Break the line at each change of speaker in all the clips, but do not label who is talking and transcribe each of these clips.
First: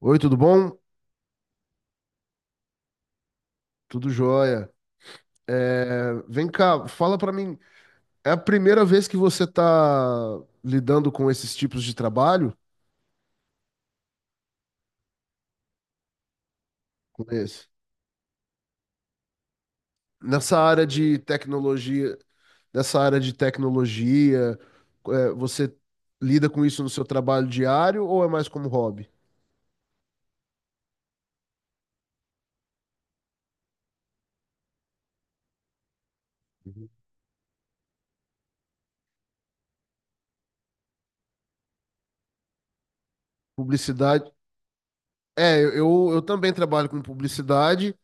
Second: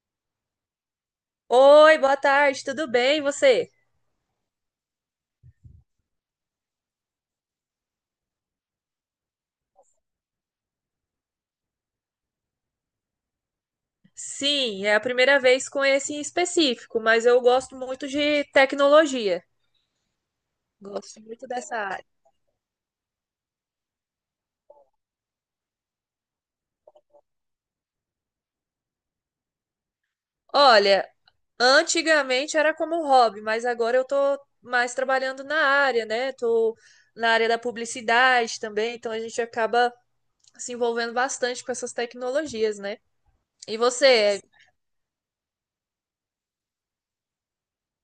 Oi, tudo bom?
Oi, boa tarde, tudo bem? E você?
Tudo jóia. É, vem cá, fala pra mim, é a primeira vez que você tá lidando com esses tipos de trabalho?
Sim, é a primeira vez com esse em específico,
Com
mas eu
esse?
gosto muito de tecnologia.
Nessa área de
Gosto muito dessa área.
tecnologia, nessa área de tecnologia, é, você lida com isso no seu trabalho diário ou é mais como hobby?
Olha, antigamente era como hobby, mas agora eu tô mais trabalhando na área, né? Tô
Uhum.
na área da publicidade também, então a gente acaba se envolvendo bastante com essas tecnologias, né? E
Publicidade.
você?
É, eu também trabalho com publicidade,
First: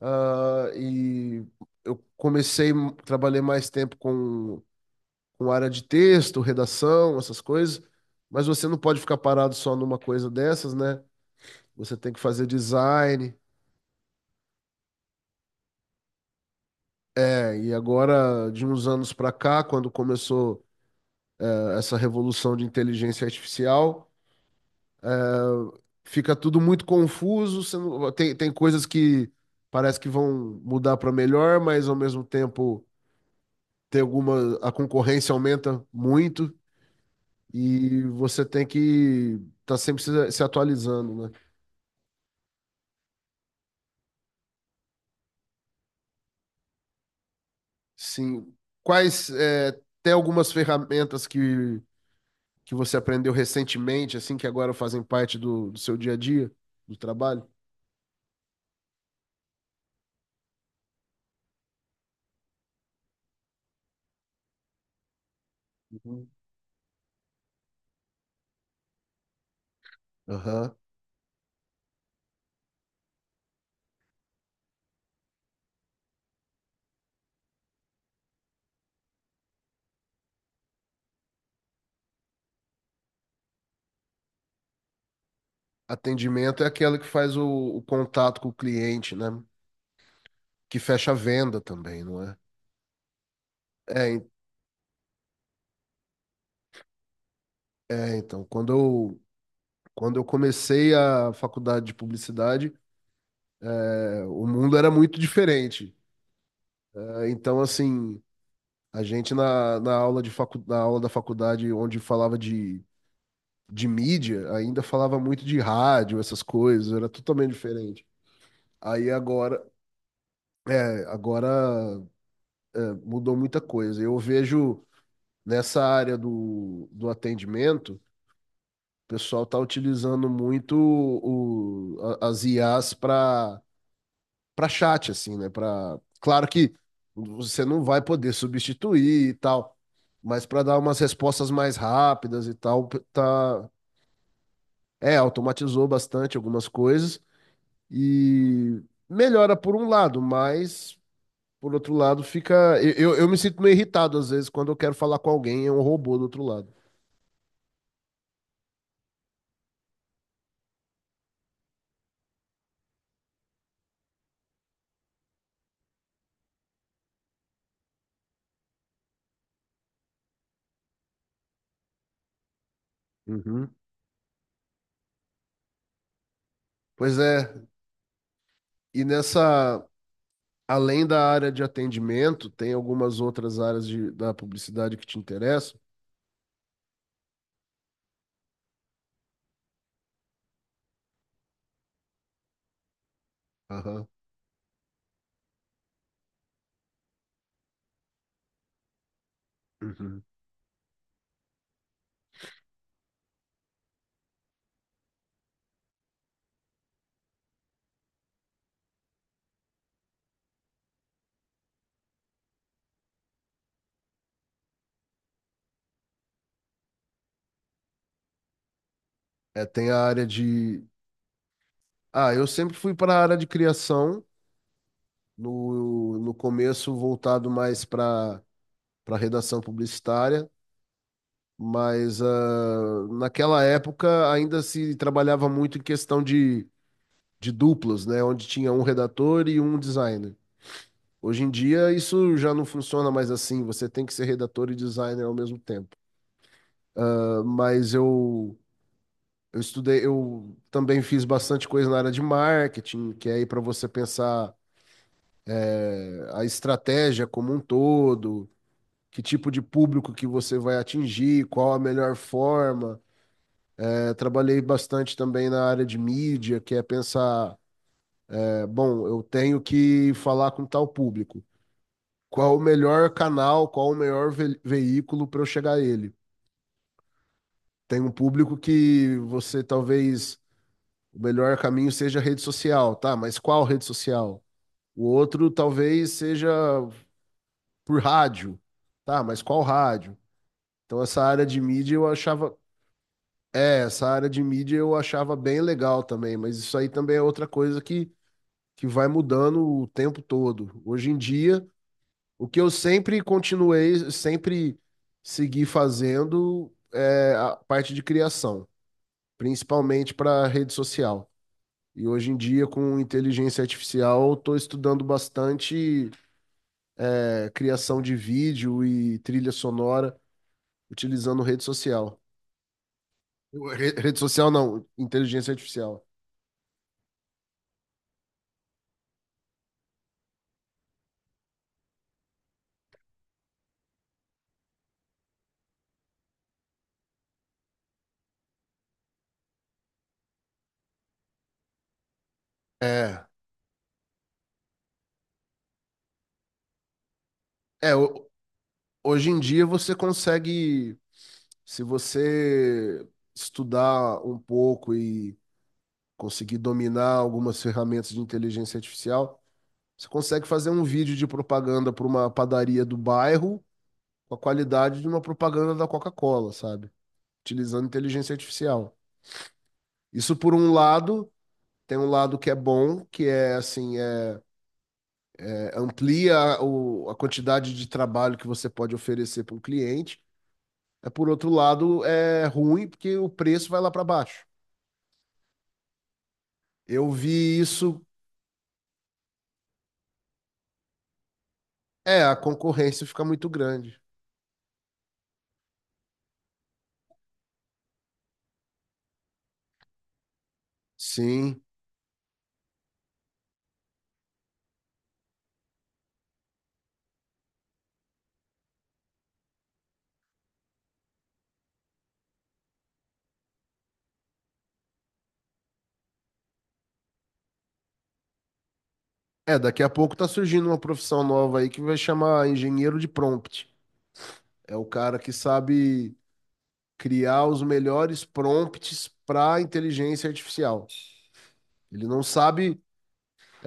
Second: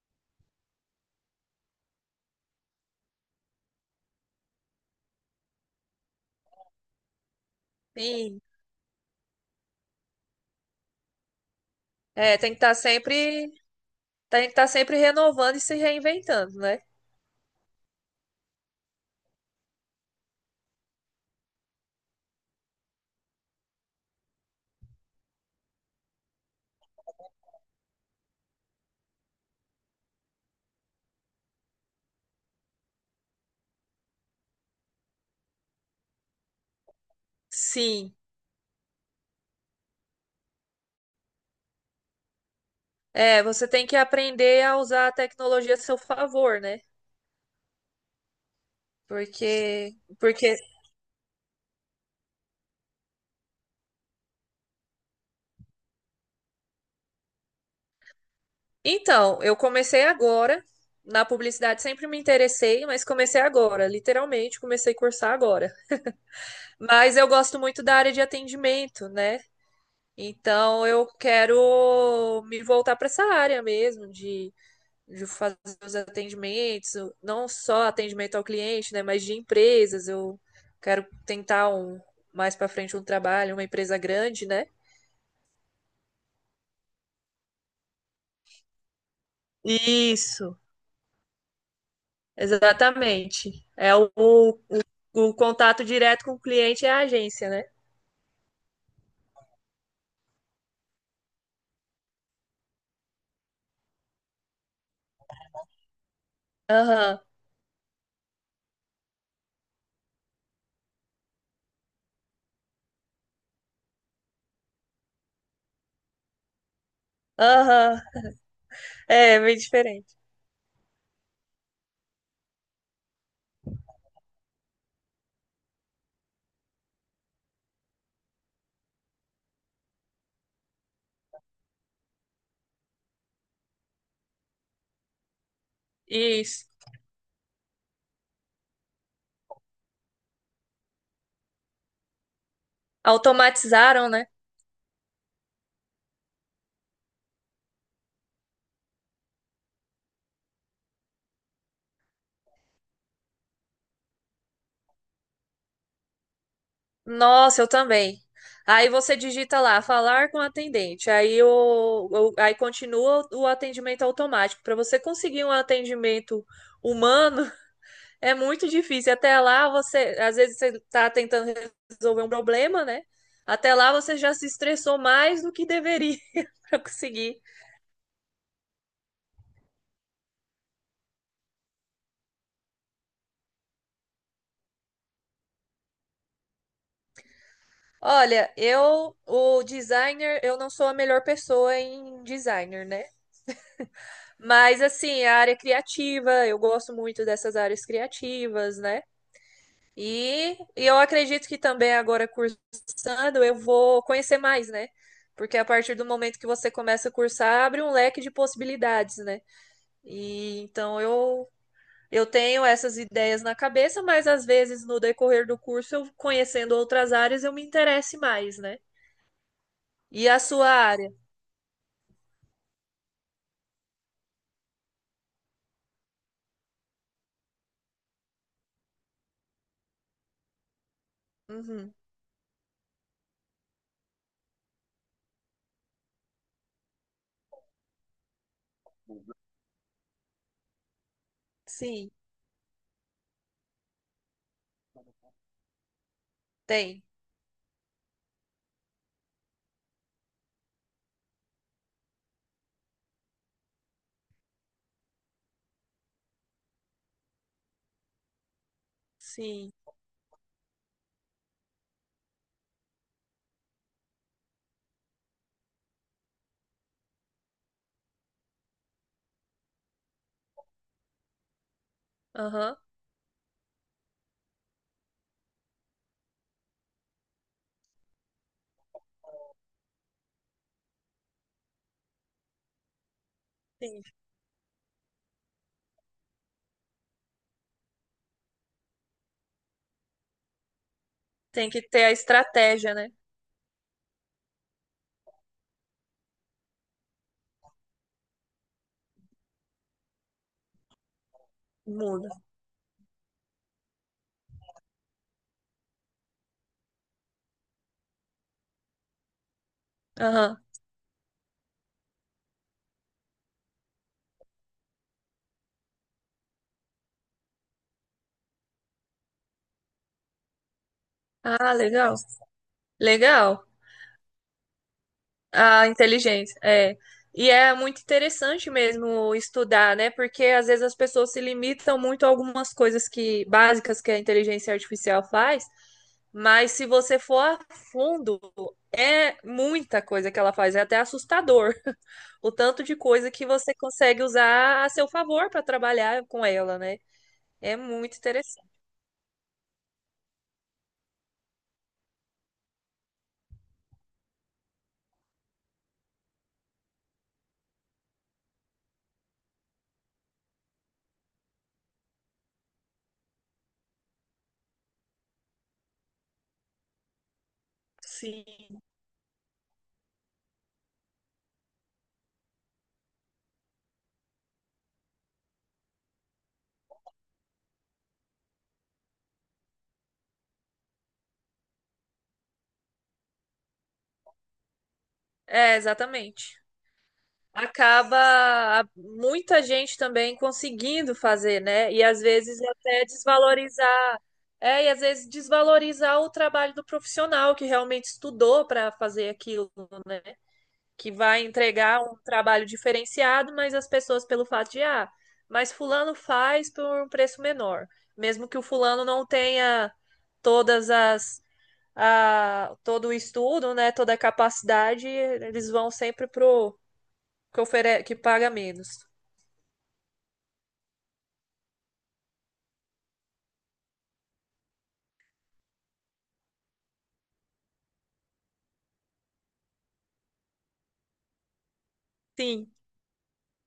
ah, e eu comecei, trabalhei mais tempo com área de texto, redação, essas coisas,
Sim,
mas você não pode ficar parado só numa coisa dessas, né? Você tem que
é,
fazer design.
tem que estar sempre renovando e se reinventando, né?
É, e agora, de uns anos para cá, quando começou essa revolução de inteligência artificial, fica tudo muito confuso. Você não- tem, tem coisas que parece que vão mudar para melhor, mas ao mesmo tempo a concorrência aumenta muito e
Sim.
você tem que estar sempre se atualizando, né?
É, você tem que aprender a usar a tecnologia a seu favor, né?
Sim. É,
Porque,
tem algumas
porque,
ferramentas que você aprendeu recentemente, assim, que agora fazem parte do seu dia a dia, do trabalho?
então, eu comecei agora na publicidade, sempre me interessei, mas comecei agora, literalmente, comecei a cursar agora.
Uhum.
Mas eu gosto muito da área de atendimento, né?
Aham.
Então, eu quero me voltar para essa área mesmo de fazer os atendimentos, não só atendimento ao cliente, né, mas de empresas. Eu quero tentar um mais para frente um trabalho, uma empresa grande, né?
Atendimento é aquela que faz o contato com o cliente, né?
Isso,
Que fecha a venda também, não é?
exatamente. É
É,
o contato direto com o cliente é a agência, né?
então, quando eu comecei a faculdade de publicidade, é, o mundo era muito diferente.
Aham,
É, então, assim, a gente na aula da faculdade, onde falava de mídia ainda falava muito de rádio, essas coisas, era totalmente
aham.
diferente. Aí
É, é bem
agora,
diferente.
é, agora mudou muita coisa. Eu vejo nessa área do atendimento, o pessoal está utilizando muito as IAs para chat, assim, né? Para, claro
Isso.
que você não vai poder substituir e tal, mas para dar umas respostas mais rápidas e tal, tá,
Automatizaram, né?
é, automatizou bastante algumas coisas. E melhora por um lado, mas por outro lado fica. Eu me sinto meio irritado às vezes quando eu quero falar com alguém e é um robô do outro lado.
Nossa, eu também. Aí você digita lá, falar com o atendente. Aí, aí continua o atendimento automático. Para você conseguir um atendimento humano, é muito difícil. Até lá você, às vezes você tá tentando resolver um problema, né?
Uhum.
Até lá você já se estressou mais do que deveria para
Pois
conseguir.
é, e nessa. Além da área de atendimento, tem algumas outras áreas da publicidade que te interessam?
Olha, eu, o designer, eu não sou a melhor pessoa em designer, né?
Aham.
Mas assim, a área criativa, eu gosto muito dessas áreas criativas, né?
Uhum.
E eu acredito que também agora cursando eu vou conhecer mais, né? Porque a partir do momento que você começa a cursar, abre um leque de possibilidades, né? E então eu tenho essas ideias na cabeça, mas às vezes no decorrer do curso, eu conhecendo outras áreas, eu me interesse mais, né?
É, tem a área
E a sua
de.
área?
Ah, eu sempre fui para a área de criação, no começo voltado mais para redação publicitária.
Uhum.
Mas ah, naquela época ainda se trabalhava muito em questão de duplos, né? Onde tinha um redator e um designer. Hoje em dia
Sim,
isso já não funciona mais assim, você tem que ser redator e designer ao mesmo tempo.
tem.
Ah, mas eu estudei, eu também fiz bastante coisa na área de marketing, que é aí para você pensar a estratégia como um todo, que tipo de
Sim.
público que você vai atingir, qual a melhor forma. Eu trabalhei bastante também na área de mídia, que é pensar, é, bom, eu tenho que falar com tal público. Qual o
Aham.
melhor canal, qual o melhor veículo para eu chegar a ele? Tem um público que você talvez o melhor caminho seja rede social, tá? Mas qual rede
Sim.
social? O outro talvez seja por rádio, tá? Mas qual rádio? Então
Tem que ter a estratégia, né?
essa área de mídia eu achava bem legal também, mas isso aí também é outra coisa que vai mudando o tempo todo. Hoje em dia,
Muda.
o que eu sempre segui fazendo é a parte de criação, principalmente para
Aham.
rede social. E hoje em dia, com inteligência artificial, estou estudando bastante é, criação de vídeo e trilha sonora utilizando rede
Ah, legal.
social.
Legal.
Rede social não, inteligência
A
artificial.
inteligência, é. E é muito interessante mesmo estudar, né? Porque às vezes as pessoas se limitam muito a algumas coisas que básicas que a inteligência artificial faz, mas se você for a fundo, é muita coisa que ela faz, é até assustador o tanto de
É,
coisa que você consegue usar a seu favor para trabalhar com ela, né? É
é,
muito
o
interessante.
hoje em dia você consegue, se você estudar um pouco e conseguir dominar algumas ferramentas de inteligência artificial, você consegue fazer um vídeo de propaganda para uma padaria do bairro com a qualidade de uma propaganda da Coca-Cola, sabe? Utilizando inteligência
Sim.
artificial. Isso por um lado, tem um lado que é bom, que é assim, é, amplia a quantidade de trabalho que você pode oferecer para um cliente. É, por outro lado, é ruim porque o preço vai lá para baixo.
É, exatamente.
Eu vi isso.
Acaba muita gente também conseguindo fazer, né? E às
É, a
vezes até
concorrência fica muito grande.
desvalorizar, é, e às vezes desvalorizar o trabalho do profissional que realmente estudou para fazer aquilo, né? Que vai
Sim.
entregar um trabalho diferenciado, mas as pessoas pelo fato de, ah, mas fulano faz por um preço menor, mesmo que o fulano não tenha todas as a, todo o estudo, né, toda a capacidade, eles vão sempre pro que ofere... que paga menos.
É, daqui a pouco tá surgindo uma profissão nova aí que vai chamar engenheiro de prompt. É o cara que sabe criar os melhores prompts para inteligência artificial. Ele não
Sim.
sabe.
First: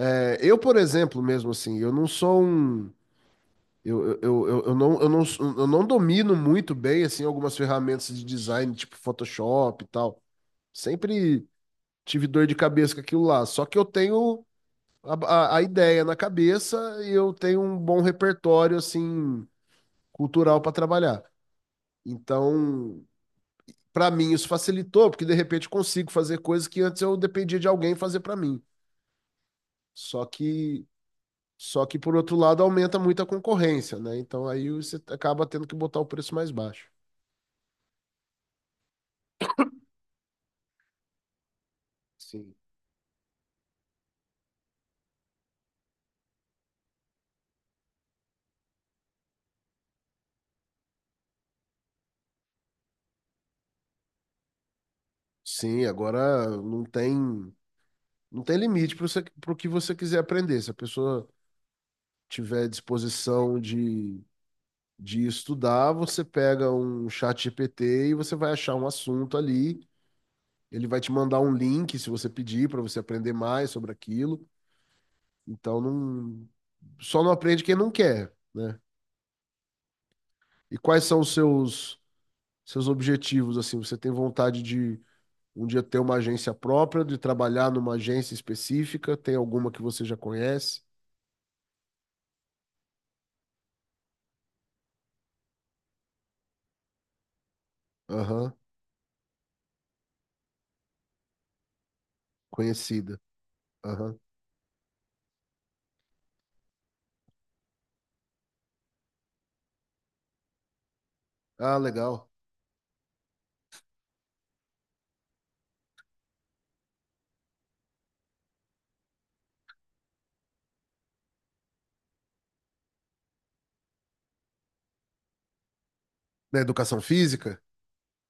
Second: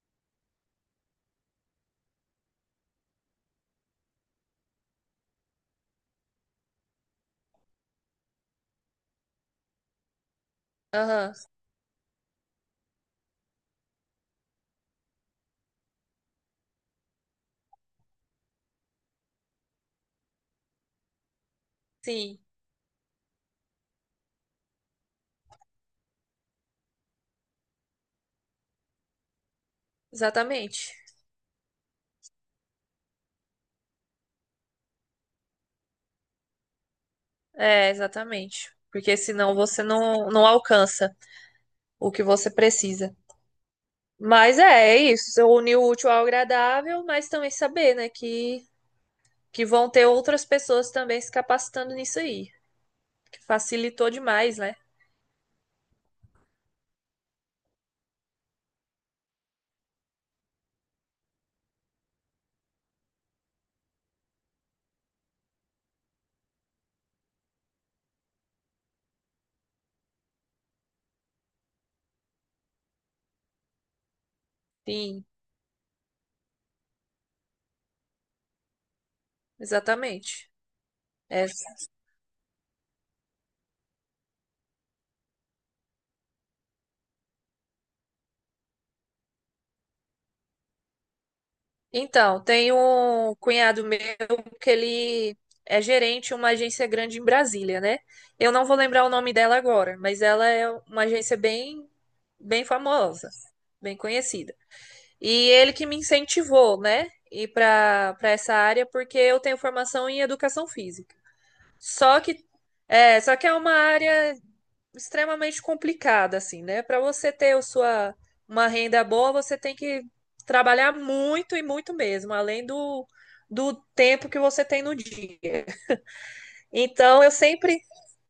É, eu, por exemplo, mesmo assim, eu não sou um. Eu, eu, eu, eu- eu não, eu, não, eu não domino muito bem assim algumas ferramentas de design, tipo Photoshop e tal.
Aham,
Sempre tive dor de cabeça com aquilo lá. Só que eu tenho a, a ideia na cabeça e eu tenho um bom repertório, assim, cultural para trabalhar.
sim,
Então, para mim, isso facilitou, porque de repente eu consigo fazer coisas que antes eu dependia de alguém fazer para mim. Só que.
exatamente.
Só que, por outro lado, aumenta muito a concorrência, né? Então aí você acaba tendo que botar o preço mais baixo.
É, exatamente. Porque senão você não, não alcança o que você
Sim.
precisa. Mas é, é isso. Você unir o útil ao agradável, mas também saber, né, que vão ter outras pessoas também se capacitando nisso aí. Que facilitou demais, né?
Sim, agora não tem limite para o que você quiser aprender. Se a pessoa tiver disposição de estudar, você pega um chat GPT e você vai achar um assunto ali. Ele vai te mandar um link se você pedir para você aprender mais sobre aquilo.
Sim,
Então não, só não aprende quem não quer, né?
exatamente.
E quais são os
É,
seus objetivos assim? Você tem vontade de um dia ter uma agência própria, de trabalhar numa agência específica? Tem alguma que você já conhece?
então, tem um cunhado meu que ele é gerente de uma agência grande em Brasília, né? Eu
Aham,
não vou lembrar o nome dela agora, mas ela é uma agência bem, bem
conhecida.
famosa, bem
Aham.
conhecida. E ele que me incentivou, né? Ir para essa área porque eu tenho formação em educação física.
Ah,
Só
legal.
que só que é uma área extremamente complicada, assim, né? Para você ter a sua, uma renda boa, você tem que trabalhar muito e muito mesmo, além do, do tempo que você tem no dia.
Na educação
Então, eu
física?
sempre.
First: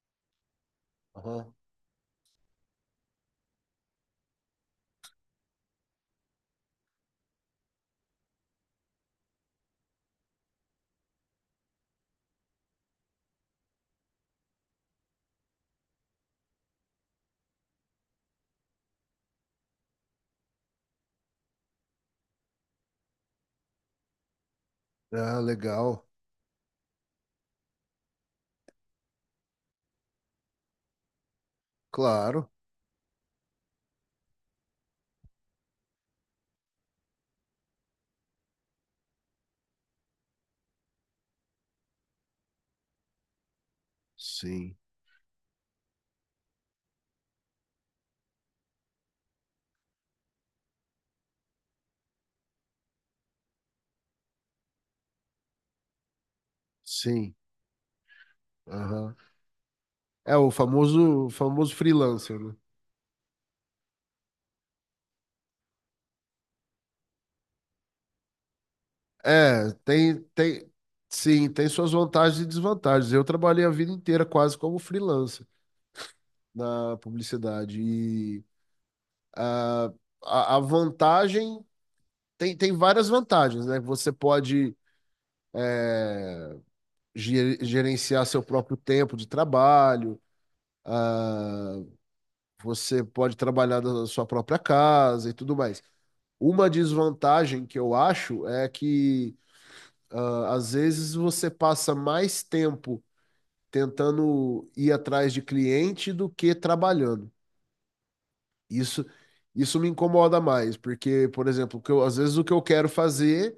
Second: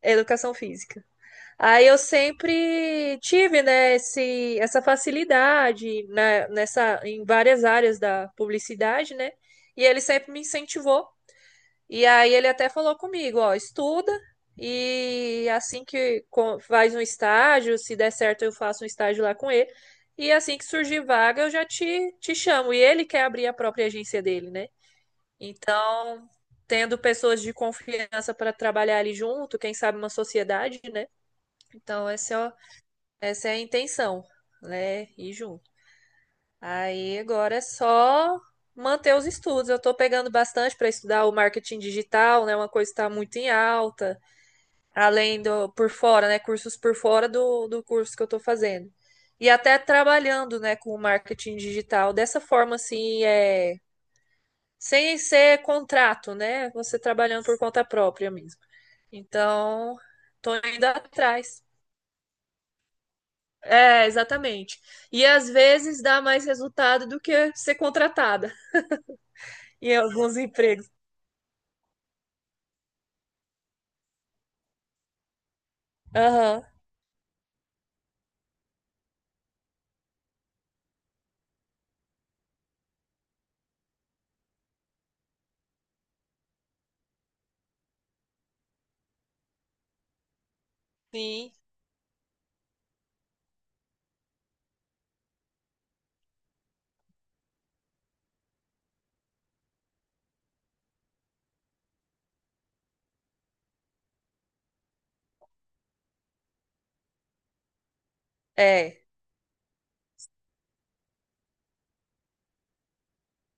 Educação física.
Aham.
Aí eu sempre tive, né, esse, essa facilidade né, nessa, em várias áreas da publicidade, né? E ele sempre me incentivou e aí ele até falou comigo, ó, estuda e assim que co- faz um estágio, se der certo eu faço um estágio lá com ele. E assim que surgir vaga eu já te, te chamo. E ele quer abrir a própria agência dele, né?
Ah, legal.
Então, tendo pessoas de confiança para trabalhar ali junto, quem sabe uma sociedade, né? Então,
Claro.
essa é a intenção, né? Ir junto. Aí agora é só manter os estudos. Eu estou pegando bastante para estudar o marketing digital, né? Uma coisa que está muito em alta,
Sim.
além do por fora, né? Cursos por fora do curso que eu estou fazendo. E até trabalhando, né, com o marketing digital dessa forma assim, é, sem ser contrato, né? Você
Sim,
trabalhando por conta própria mesmo.
aham.
Então,
É o
estou indo
famoso, o
atrás.
famoso freelancer, né?
É, exatamente. E às vezes dá mais resultado do que ser contratada
É,
em alguns empregos.
sim, tem suas vantagens e desvantagens. Eu trabalhei a vida inteira quase como freelancer
Aham.
na publicidade e a vantagem tem várias vantagens, né? Você pode gerenciar seu próprio tempo de trabalho, ah,
Sim.
você pode trabalhar da sua própria casa e tudo mais. Uma desvantagem que eu acho é que ah, às vezes você passa mais tempo tentando ir atrás de cliente do que trabalhando.
É,
Isso, isso me incomoda mais, porque, por exemplo, às vezes o que eu quero fazer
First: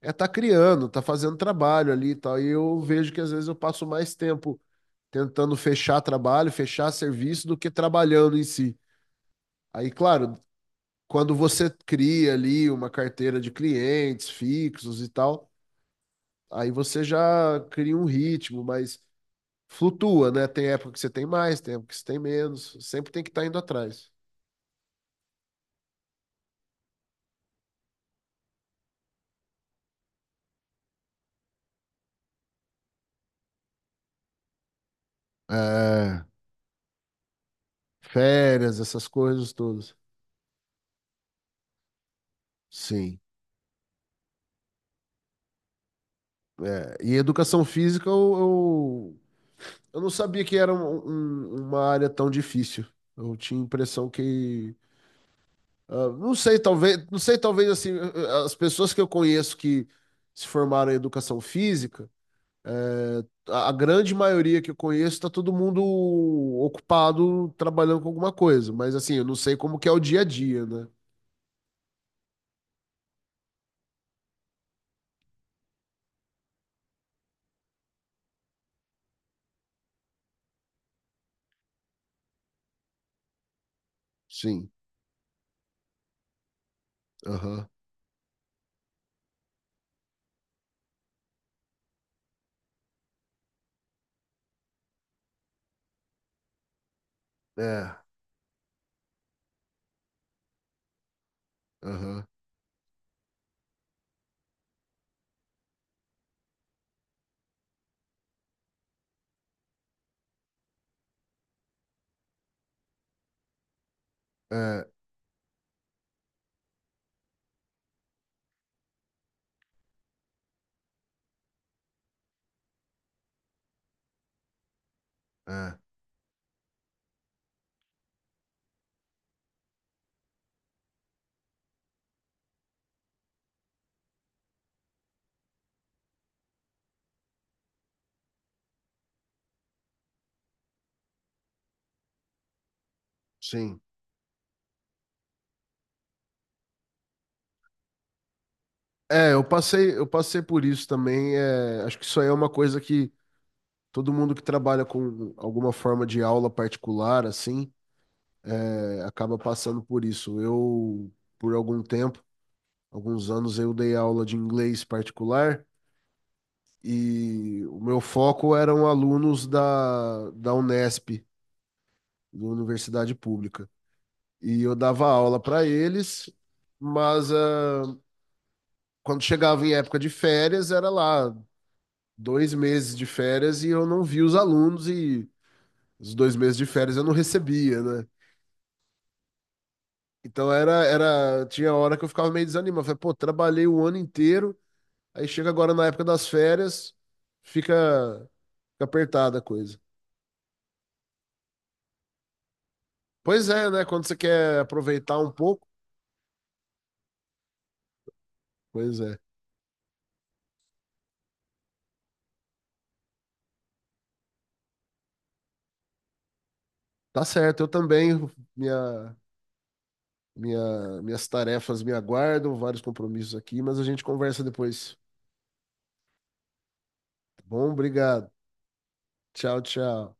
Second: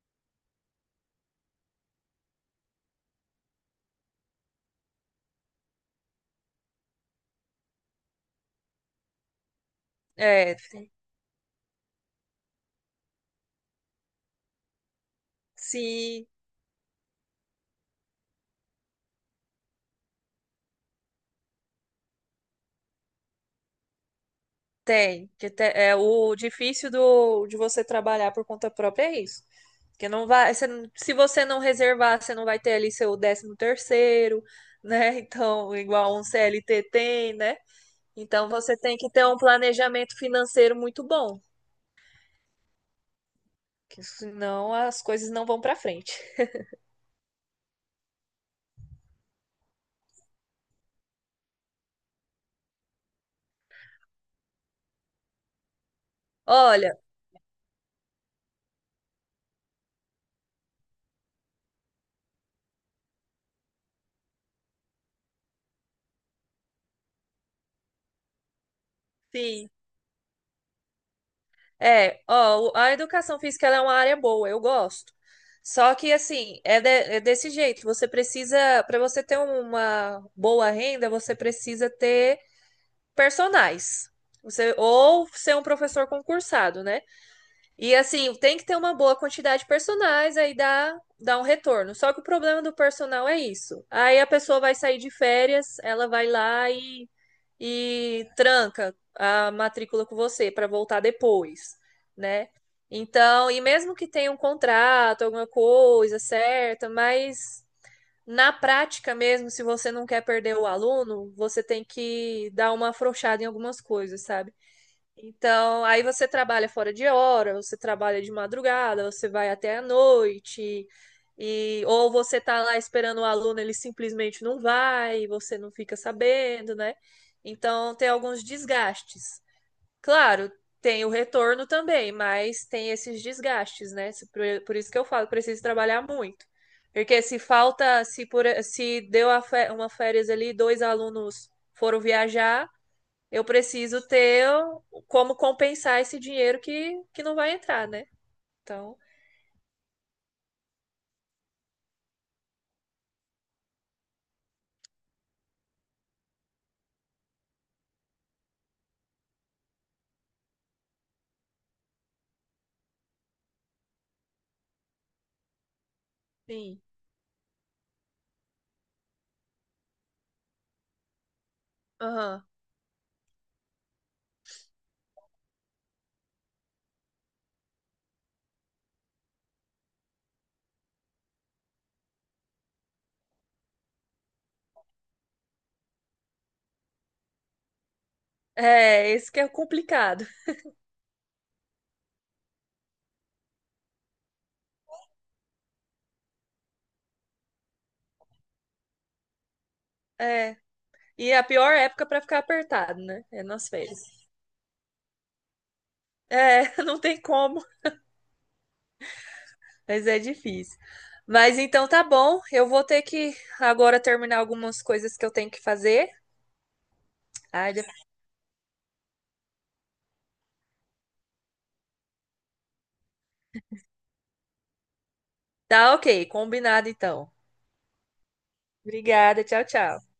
é estar criando, tá fazendo trabalho ali e tal, e eu vejo que às vezes eu passo mais tempo tentando fechar trabalho, fechar serviço do que trabalhando em si. Aí, claro,
é, tem-
quando você cria ali uma carteira de clientes fixos e tal,
sim,
aí você já cria um ritmo, mas flutua, né? Tem época que você tem mais, tem época que você tem menos. Sempre tem que estar indo atrás.
tem. Que te- é o difícil de você trabalhar por conta própria é isso. Porque não vai, você não- se você não reservar, você não vai ter ali seu décimo terceiro, né? Então, igual um
É,
CLT tem, né? Então você
férias,
tem
essas
que ter um
coisas todas.
planejamento financeiro muito bom,
Sim.
que senão as coisas não vão para frente.
É, e educação física, eu não sabia que era uma área tão difícil. Eu tinha a impressão que. Ah,
Olha,
não sei, talvez assim, as pessoas que eu conheço que se formaram em educação física. É, a grande maioria que eu conheço está todo mundo ocupado trabalhando com alguma coisa, mas assim, eu não sei
sim,
como que é o dia a dia, né?
é, ó, o- a educação física ela é uma área boa, eu gosto. Só que assim, é, de- é desse jeito, você precisa, para você ter uma boa renda, você precisa ter personais.
Sim.
Você ou ser um professor concursado, né?
Aham.
E assim, tem que ter uma boa quantidade de personais, aí dá um retorno. Só que o problema do personal é isso. Aí a pessoa vai sair de férias, ela vai lá
É.
e tranca a matrícula com você para voltar depois,
Aham.
né? Então, e mesmo que tenha um contrato, alguma coisa certa, mas na prática mesmo, se você não quer perder o aluno, você tem que dar uma afrouxada em algumas coisas, sabe?
É.
Então, aí você trabalha fora de hora, você trabalha de madrugada, você vai até a noite, e ou você tá lá esperando o aluno, ele simplesmente não vai, você não
É.
fica sabendo, né? Então, tem alguns desgastes. Claro, tem o retorno também, mas tem esses desgastes, né? Se- Por isso que eu falo, preciso trabalhar muito. Porque se falta, se, por, se deu a fé- uma férias ali, dois alunos foram viajar eu
Sim.
preciso ter como compensar esse dinheiro que não vai entrar, né? Então,
É, eu passei por isso também. É, acho que isso aí é uma coisa que todo mundo que trabalha com alguma forma de aula particular, assim, é, acaba passando por isso. Eu, por algum tempo, alguns anos, eu dei aula de inglês particular.
sim.
E o meu foco eram alunos da Unesp, da
Aham.
Universidade Pública. E eu dava aula para eles, mas quando chegava em época de férias, era lá 2 meses de férias e eu não via os alunos e os 2 meses de férias eu não recebia, né?
É, esse que é complicado.
Então tinha hora que eu ficava meio desanimado. Falei, pô, trabalhei o ano inteiro, aí chega agora na época das férias, fica, fica apertada a coisa.
É. E é a pior época para ficar apertado, né? É
Pois
nas
é, né?
férias.
Quando você quer aproveitar um pouco,
É, não tem como,
pois é.
mas é difícil. Mas então tá bom, eu vou ter que agora terminar algumas coisas que eu tenho que fazer.
Tá certo, eu
Ai, de-
também, minha, minhas tarefas me aguardam, vários compromissos aqui, mas a gente conversa depois.
Tá ok, combinado então.
Tá bom? Obrigado.
Obrigada,
Tchau,
tchau, tchau.
tchau.